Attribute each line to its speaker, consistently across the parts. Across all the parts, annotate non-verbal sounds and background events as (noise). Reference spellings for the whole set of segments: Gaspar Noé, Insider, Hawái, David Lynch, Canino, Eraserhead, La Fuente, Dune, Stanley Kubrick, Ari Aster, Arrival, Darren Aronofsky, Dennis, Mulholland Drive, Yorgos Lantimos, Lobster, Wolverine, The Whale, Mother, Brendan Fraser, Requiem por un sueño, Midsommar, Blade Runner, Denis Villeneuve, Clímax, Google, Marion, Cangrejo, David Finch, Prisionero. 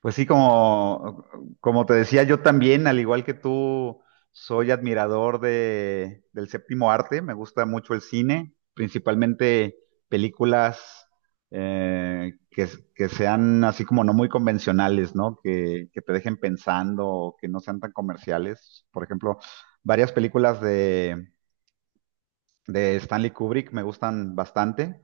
Speaker 1: Pues sí, como, como te decía, yo también, al igual que tú, soy admirador de, del séptimo arte. Me gusta mucho el cine, principalmente películas eh, que, que sean así como no muy convencionales, ¿no? Que te dejen pensando, o que no sean tan comerciales. Por ejemplo, varias películas de Stanley Kubrick me gustan bastante.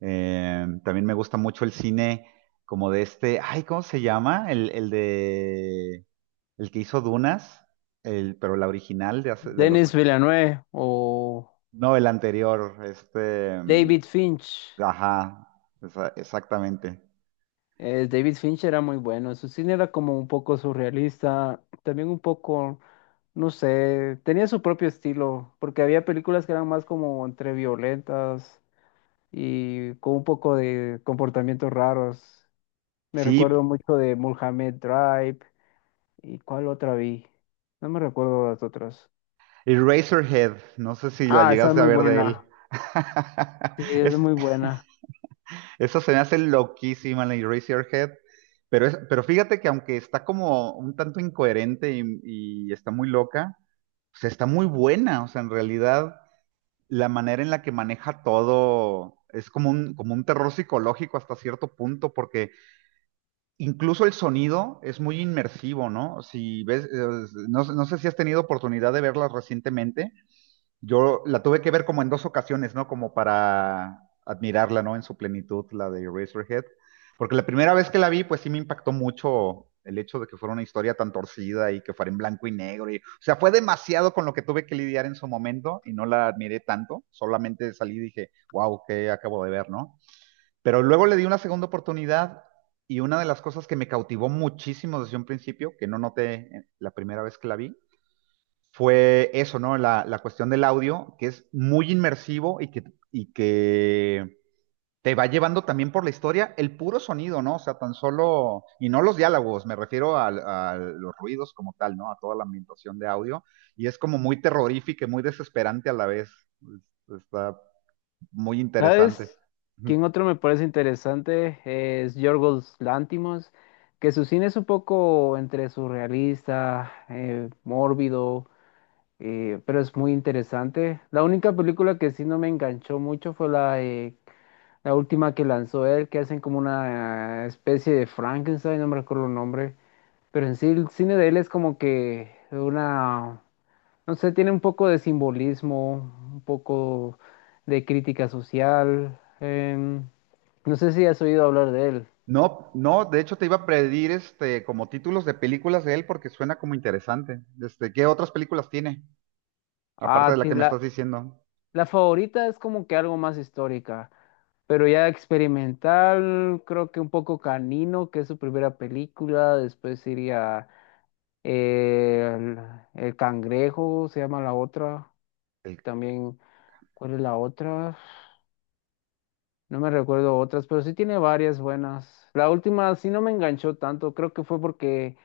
Speaker 1: También me gusta mucho el cine como de este, ay, ¿cómo se llama? El de, el que hizo Dunas, el, pero la original de hace, de los
Speaker 2: Denis
Speaker 1: ocho.
Speaker 2: Villeneuve o
Speaker 1: No, el anterior, este,
Speaker 2: David Finch.
Speaker 1: ajá, exactamente.
Speaker 2: David Finch era muy bueno. Su cine era como un poco surrealista, también un poco, no sé, tenía su propio estilo, porque había películas que eran más como entre violentas y con un poco de comportamientos raros. Me recuerdo
Speaker 1: Sí,
Speaker 2: mucho de Mulholland Drive y cuál otra vi. No me recuerdo las otras.
Speaker 1: Eraserhead, no sé si la
Speaker 2: Ah, esa es
Speaker 1: llegaste a
Speaker 2: muy
Speaker 1: ver de él.
Speaker 2: buena. Sí,
Speaker 1: (laughs)
Speaker 2: es
Speaker 1: Es,
Speaker 2: muy buena.
Speaker 1: eso se me hace loquísima la Eraserhead. Pero, pero fíjate que aunque está como un tanto incoherente y está muy loca, o sea, está muy buena. O sea, en realidad la manera en la que maneja todo es como un terror psicológico hasta cierto punto, porque incluso el sonido es muy inmersivo, ¿no? Si ves, no, no sé si has tenido oportunidad de verlas recientemente. Yo la tuve que ver como en dos ocasiones, ¿no? Como para admirarla, ¿no? En su plenitud, la de Eraserhead. Porque la primera vez que la vi, pues sí me impactó mucho el hecho de que fuera una historia tan torcida y que fuera en blanco y negro. Y, o sea, fue demasiado con lo que tuve que lidiar en su momento y no la admiré tanto. Solamente salí y dije, wow, ¿qué acabo de ver, no? Pero luego le di una segunda oportunidad y una de las cosas que me cautivó muchísimo desde un principio, que no noté la primera vez que la vi, fue eso, ¿no? La cuestión del audio, que es muy inmersivo y que te va llevando también por la historia el puro sonido, ¿no? O sea, tan solo, y no los diálogos, me refiero a los ruidos como tal, ¿no? A toda la ambientación de audio, y es como muy terrorífica y muy desesperante a la vez. Está muy interesante.
Speaker 2: ¿Sabes? ¿Quién otro me parece interesante? Es Yorgos Lantimos, que su cine es un poco entre surrealista, mórbido, pero es muy interesante. La única película que sí no me enganchó mucho fue la última que lanzó él, que hacen como una especie de Frankenstein, no me recuerdo el nombre, pero en sí el cine de él es como que una... No sé, tiene un poco de simbolismo, un poco de crítica social. No sé si has oído hablar de él.
Speaker 1: No, no, de hecho te iba a pedir este como títulos de películas de él porque suena como interesante. Este, ¿qué otras películas tiene? Aparte de
Speaker 2: Ah,
Speaker 1: la que
Speaker 2: ti-
Speaker 1: me
Speaker 2: la,
Speaker 1: estás diciendo.
Speaker 2: la favorita es como que algo más histórica, pero ya experimental, creo que un poco Canino, que es su primera película. Después iría eh, el, el Cangrejo, se llama la otra.
Speaker 1: El.
Speaker 2: También, ¿cuál es la otra? No me recuerdo otras, pero sí tiene varias buenas. La última sí no me enganchó tanto, creo que fue porque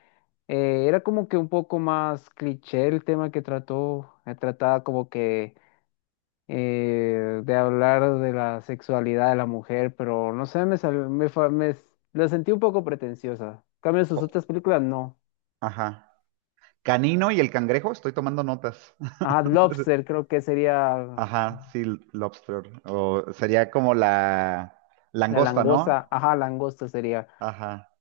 Speaker 2: era como que un poco más cliché el tema que trató. Trataba como que de hablar de la sexualidad de la mujer, pero no sé, me, sal- me, fa- me s- la sentí un poco pretenciosa. En cambio, sus
Speaker 1: O-
Speaker 2: otras películas no.
Speaker 1: Ajá. Canino y el cangrejo, estoy tomando notas.
Speaker 2: Ajá,
Speaker 1: (laughs)
Speaker 2: Lobster creo que sería
Speaker 1: Ajá, sí, lobster. O sería como la
Speaker 2: la
Speaker 1: langosta, ¿no?
Speaker 2: langosta. Ajá, langosta sería.
Speaker 1: Ajá.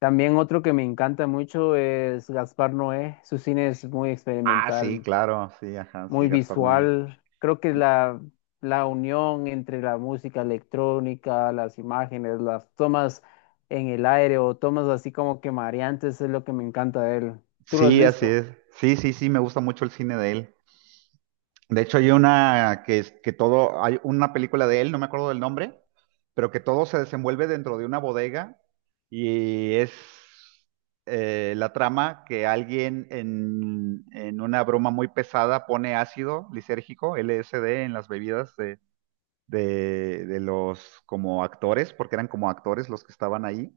Speaker 2: También otro que me encanta mucho es Gaspar Noé. Su cine es muy
Speaker 1: Ah, sí,
Speaker 2: experimental,
Speaker 1: claro, sí, ajá, sí,
Speaker 2: muy
Speaker 1: Gaspar Noé.
Speaker 2: visual. Creo que la unión entre la música electrónica, las imágenes, las tomas en el aire o tomas así como que mareantes es lo que me encanta de él. ¿Tú lo has
Speaker 1: Sí, así
Speaker 2: visto?
Speaker 1: es. Sí, sí, sí, me gusta mucho el cine de él. De hecho, hay una que es que todo, hay una película de él, no me acuerdo del nombre, pero que todo se desenvuelve dentro de una bodega y es la trama que alguien en una broma muy pesada pone ácido lisérgico, LSD, en las bebidas de los como actores, porque eran como actores los que estaban ahí.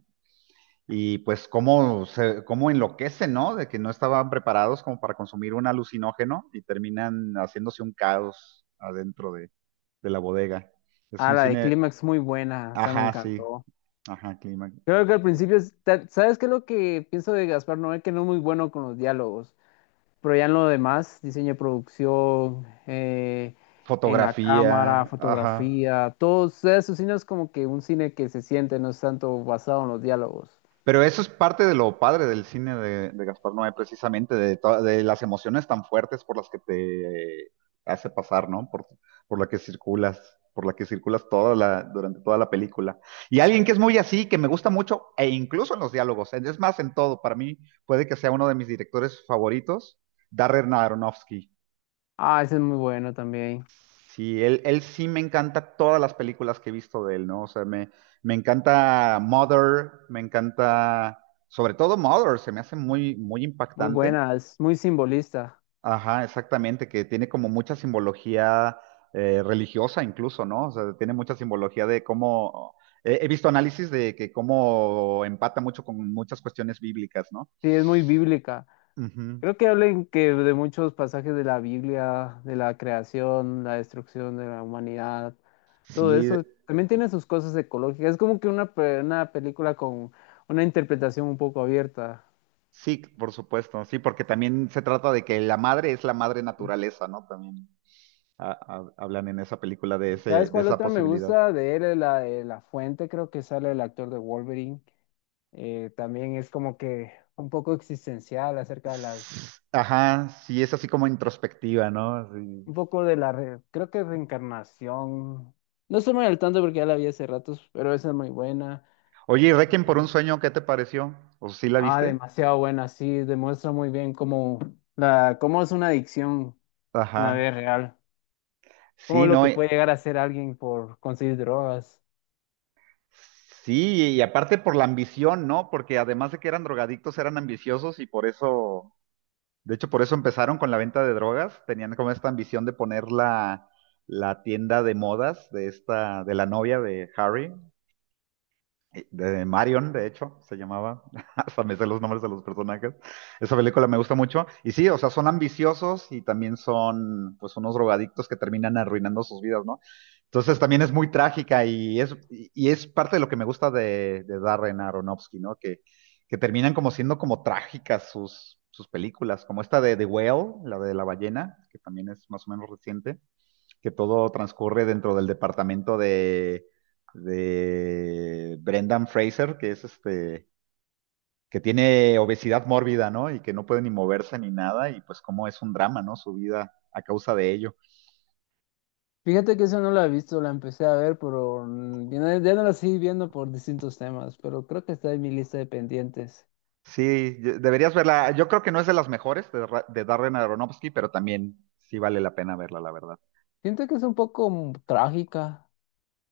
Speaker 1: Y pues cómo, se, cómo enloquece, ¿no? De que no estaban preparados como para consumir un alucinógeno y terminan haciéndose un caos adentro de la bodega. Es
Speaker 2: Ah,
Speaker 1: un
Speaker 2: la de
Speaker 1: cine,
Speaker 2: Clímax muy buena, esa me
Speaker 1: ajá, sí,
Speaker 2: encantó.
Speaker 1: ajá, clima,
Speaker 2: Creo que al
Speaker 1: sí, también.
Speaker 2: principio, ¿sabes qué es lo que pienso de Gaspar Noé? Que no es muy bueno con los diálogos. Pero ya en lo demás, diseño de producción, en la cámara,
Speaker 1: Fotografía, ajá.
Speaker 2: fotografía, todo eso, cine es como que un cine que se siente, no es tanto basado en los diálogos.
Speaker 1: Pero eso es parte de lo padre del cine de Gaspar Noé, precisamente, de, de las emociones tan fuertes por las que te hace pasar, ¿no? Por la que circulas, por la que circulas toda la, durante toda la película. Y alguien que es muy así, que me gusta mucho, e incluso en los diálogos, es más, en todo, para mí puede que sea uno de mis directores favoritos, Darren Aronofsky.
Speaker 2: Ah, ese es muy bueno también,
Speaker 1: Sí, él sí me encanta todas las películas que he visto de él, ¿no? O sea, me encanta Mother, me encanta, sobre todo Mother, se me hace muy, muy
Speaker 2: muy
Speaker 1: impactante.
Speaker 2: buena, es muy simbolista,
Speaker 1: Ajá, exactamente, que tiene como mucha simbología religiosa incluso, ¿no? O sea, tiene mucha simbología de cómo, he, he visto análisis de que cómo empata mucho con muchas cuestiones bíblicas, ¿no?
Speaker 2: sí, es muy bíblica.
Speaker 1: Ujú.
Speaker 2: Creo que hablen que de muchos pasajes de la Biblia, de la creación, la destrucción de la humanidad, todo
Speaker 1: Sí,
Speaker 2: eso. También tiene sus cosas ecológicas. Es como que una película con una interpretación un poco abierta.
Speaker 1: sí, por supuesto, sí, porque también se trata de que la madre es la madre naturaleza, ¿no? También. Hablan en esa película de ese,
Speaker 2: ¿Sabes
Speaker 1: de
Speaker 2: cuál
Speaker 1: esa
Speaker 2: otra me
Speaker 1: posibilidad.
Speaker 2: gusta de él? La de La Fuente, creo que sale el actor de Wolverine. También es como que un poco existencial acerca de las,
Speaker 1: Ajá, sí, es así como introspectiva, ¿no? Sí.
Speaker 2: un poco de creo que reencarnación. No estoy muy al tanto porque ya la vi hace ratos, pero esa es muy buena.
Speaker 1: Oye, ¿y Requiem por un sueño, qué te pareció? ¿O sí la
Speaker 2: Ah,
Speaker 1: viste?
Speaker 2: demasiado buena, sí, demuestra muy bien cómo, cómo es una adicción en la
Speaker 1: Ajá.
Speaker 2: vida real, cómo
Speaker 1: Sí,
Speaker 2: lo
Speaker 1: no.
Speaker 2: que puede llegar a ser alguien por conseguir drogas.
Speaker 1: Sí, y aparte por la ambición, ¿no? Porque además de que eran drogadictos, eran ambiciosos y por eso, de hecho, por eso empezaron con la venta de drogas. Tenían como esta ambición de poner la, la tienda de modas de esta, de la novia de Harry, de Marion, de hecho, se llamaba, (laughs) hasta me sé los nombres de los personajes. Esa película me gusta mucho. Y sí, o sea, son ambiciosos y también son, pues, unos drogadictos que terminan arruinando sus vidas, ¿no? Entonces también es muy trágica y es parte de lo que me gusta de Darren Aronofsky, ¿no? Que terminan como siendo como trágicas sus, sus películas, como esta de The Whale, la de la ballena, que también es más o menos reciente, que todo transcurre dentro del departamento de Brendan Fraser, que es este, que tiene obesidad mórbida, ¿no? Y que no puede ni moverse ni nada, y pues cómo es un drama, ¿no? Su vida a causa de ello.
Speaker 2: Fíjate que esa no la he visto, la empecé a ver, pero ya no, ya no la seguí viendo por distintos temas, pero creo que está en mi lista de pendientes.
Speaker 1: Sí, deberías verla. Yo creo que no es de las mejores de, de Darren Aronofsky, pero también sí vale la pena verla, la verdad.
Speaker 2: Siento que es un poco trágica,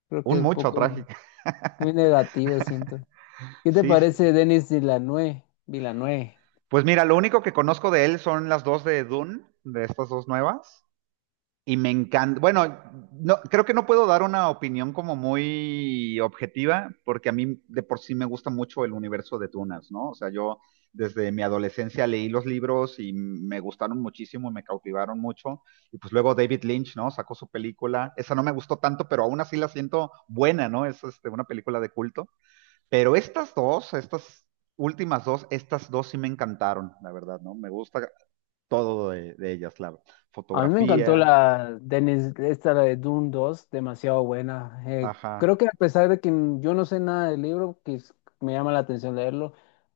Speaker 2: creo que
Speaker 1: Un
Speaker 2: un
Speaker 1: mucho
Speaker 2: poco
Speaker 1: trágico.
Speaker 2: muy negativo, siento.
Speaker 1: (laughs)
Speaker 2: ¿Qué te
Speaker 1: Sí, sí.
Speaker 2: parece Denis Villeneuve? Villeneuve.
Speaker 1: Pues mira, lo único que conozco de él son las dos de Dune, de estas dos nuevas. Y me encanta, bueno, no, creo que no puedo dar una opinión como muy objetiva, porque a mí de por sí me gusta mucho el universo de Tunas, ¿no? O sea, yo desde mi adolescencia leí los libros y me gustaron muchísimo, me cautivaron mucho. Y pues luego David Lynch, ¿no? Sacó su película. Esa no me gustó tanto, pero aún así la siento buena, ¿no? Es este, una película de culto. Pero estas dos, estas últimas dos, estas dos sí me encantaron, la verdad, ¿no? Me gusta todo de ellas, la
Speaker 2: A mí me encantó
Speaker 1: fotografía,
Speaker 2: la Dennis, esta la de Dune 2, demasiado buena.
Speaker 1: ajá,
Speaker 2: Creo que a pesar de que yo no sé nada del libro, me llama la atención leerlo,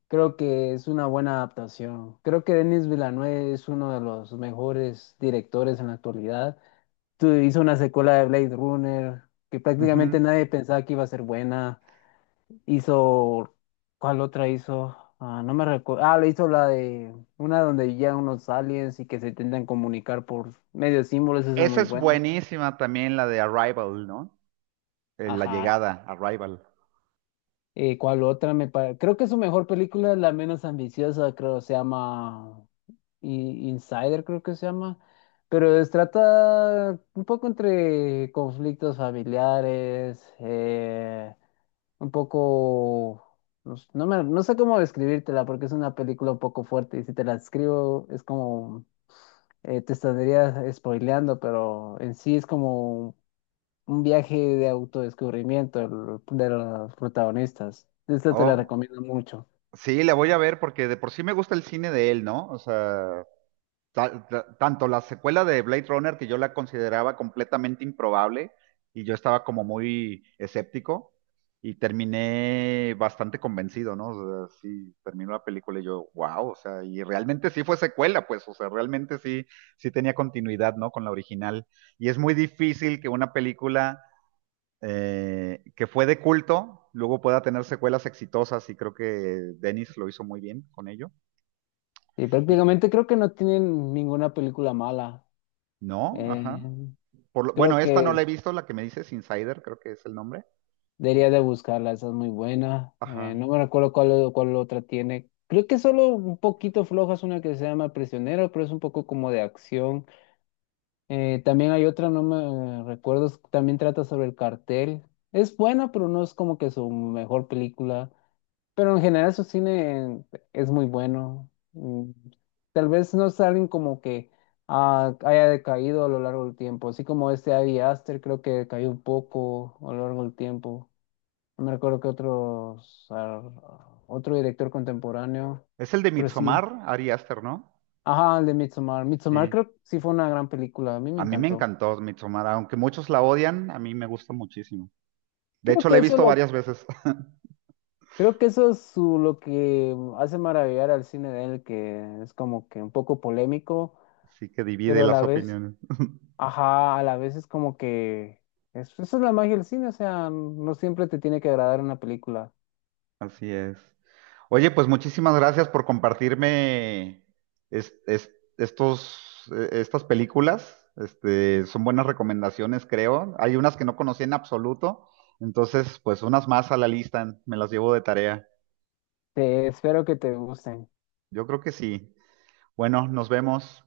Speaker 2: creo que es una buena adaptación. Creo que Denis Villeneuve es uno de los mejores directores en la actualidad. Hizo una secuela de Blade Runner que
Speaker 1: ujú.
Speaker 2: prácticamente nadie pensaba que iba a ser buena. Hizo, ¿cuál otra hizo? Ah, no me recuerdo. Ah, le hizo la de una donde ya unos aliens y que se intentan comunicar por medio de símbolos, esa es
Speaker 1: Esa
Speaker 2: muy
Speaker 1: es
Speaker 2: buena.
Speaker 1: buenísima también, la de Arrival, ¿no? La
Speaker 2: Ajá.
Speaker 1: llegada, Arrival.
Speaker 2: ¿Cuál otra me parece? Creo que su mejor película es la menos ambiciosa, creo, se llama Insider, creo que se llama. Pero trata un poco entre conflictos familiares, un poco, no sé cómo describírtela porque es una película un poco fuerte y si te la describo es como, te estaría spoileando, pero en sí es como un viaje de autodescubrimiento de los protagonistas. Esta te la
Speaker 1: Oh,
Speaker 2: recomiendo mucho.
Speaker 1: sí, la voy a ver porque de por sí me gusta el cine de él, ¿no? O sea, tanto la secuela de Blade Runner, que yo la consideraba completamente improbable, y yo estaba como muy escéptico, y terminé bastante convencido, ¿no? O sea, sí, terminó la película y yo, wow, o sea, y realmente sí fue secuela, pues, o sea, realmente sí, sí tenía continuidad, ¿no? Con la original. Y es muy difícil que una película que fue de culto luego pueda tener secuelas exitosas, y creo que Dennis lo hizo muy bien con ello.
Speaker 2: Y
Speaker 1: Y,
Speaker 2: prácticamente creo que no tienen ninguna película mala.
Speaker 1: ¿no?
Speaker 2: Eh,
Speaker 1: Ajá. Bueno,
Speaker 2: Creo
Speaker 1: esta no la he
Speaker 2: que...
Speaker 1: visto, la que me dices Insider, creo que es el nombre.
Speaker 2: Debería de buscarla, esa es muy buena.
Speaker 1: Ajá.
Speaker 2: No me recuerdo cuál, cuál otra tiene. Creo que solo un poquito floja es una que se llama Prisionero, pero es un poco como de acción. También hay otra, no me recuerdo, también trata sobre el cartel. Es buena, pero no es como que su mejor película. Pero en general su cine es muy bueno. Tal vez no es alguien como que haya decaído a lo largo del tiempo. Así como este Ari Aster creo que decayó un poco a lo largo del tiempo. No recuerdo que otro director contemporáneo,
Speaker 1: Es el de
Speaker 2: pero sí.
Speaker 1: Midsommar, Ari Aster, ¿no?
Speaker 2: Ajá, el de Midsommar. Midsommar
Speaker 1: Sí.
Speaker 2: creo que sí fue una gran película, a mí me
Speaker 1: A mí me
Speaker 2: encantó.
Speaker 1: encantó Midsommar, aunque muchos la odian, a mí me gusta muchísimo. De
Speaker 2: Creo
Speaker 1: hecho, la
Speaker 2: que
Speaker 1: he
Speaker 2: eso
Speaker 1: visto
Speaker 2: lo,
Speaker 1: varias veces, (laughs)
Speaker 2: creo que eso es lo que hace maravillar al cine de él, que es como que un poco polémico,
Speaker 1: así que divide
Speaker 2: pero a la
Speaker 1: las
Speaker 2: vez,
Speaker 1: opiniones. (laughs)
Speaker 2: ajá, a la vez es como que esa es la magia del cine, o sea, no siempre te tiene que agradar una película.
Speaker 1: Así es. Oye, pues muchísimas gracias por compartirme es- es- estos, estas películas. Este, son buenas recomendaciones, creo. Hay unas que no conocía en absoluto, entonces, pues unas más a la lista, me las llevo de tarea.
Speaker 2: Te espero que te gusten.
Speaker 1: Yo creo que sí. Bueno, nos vemos.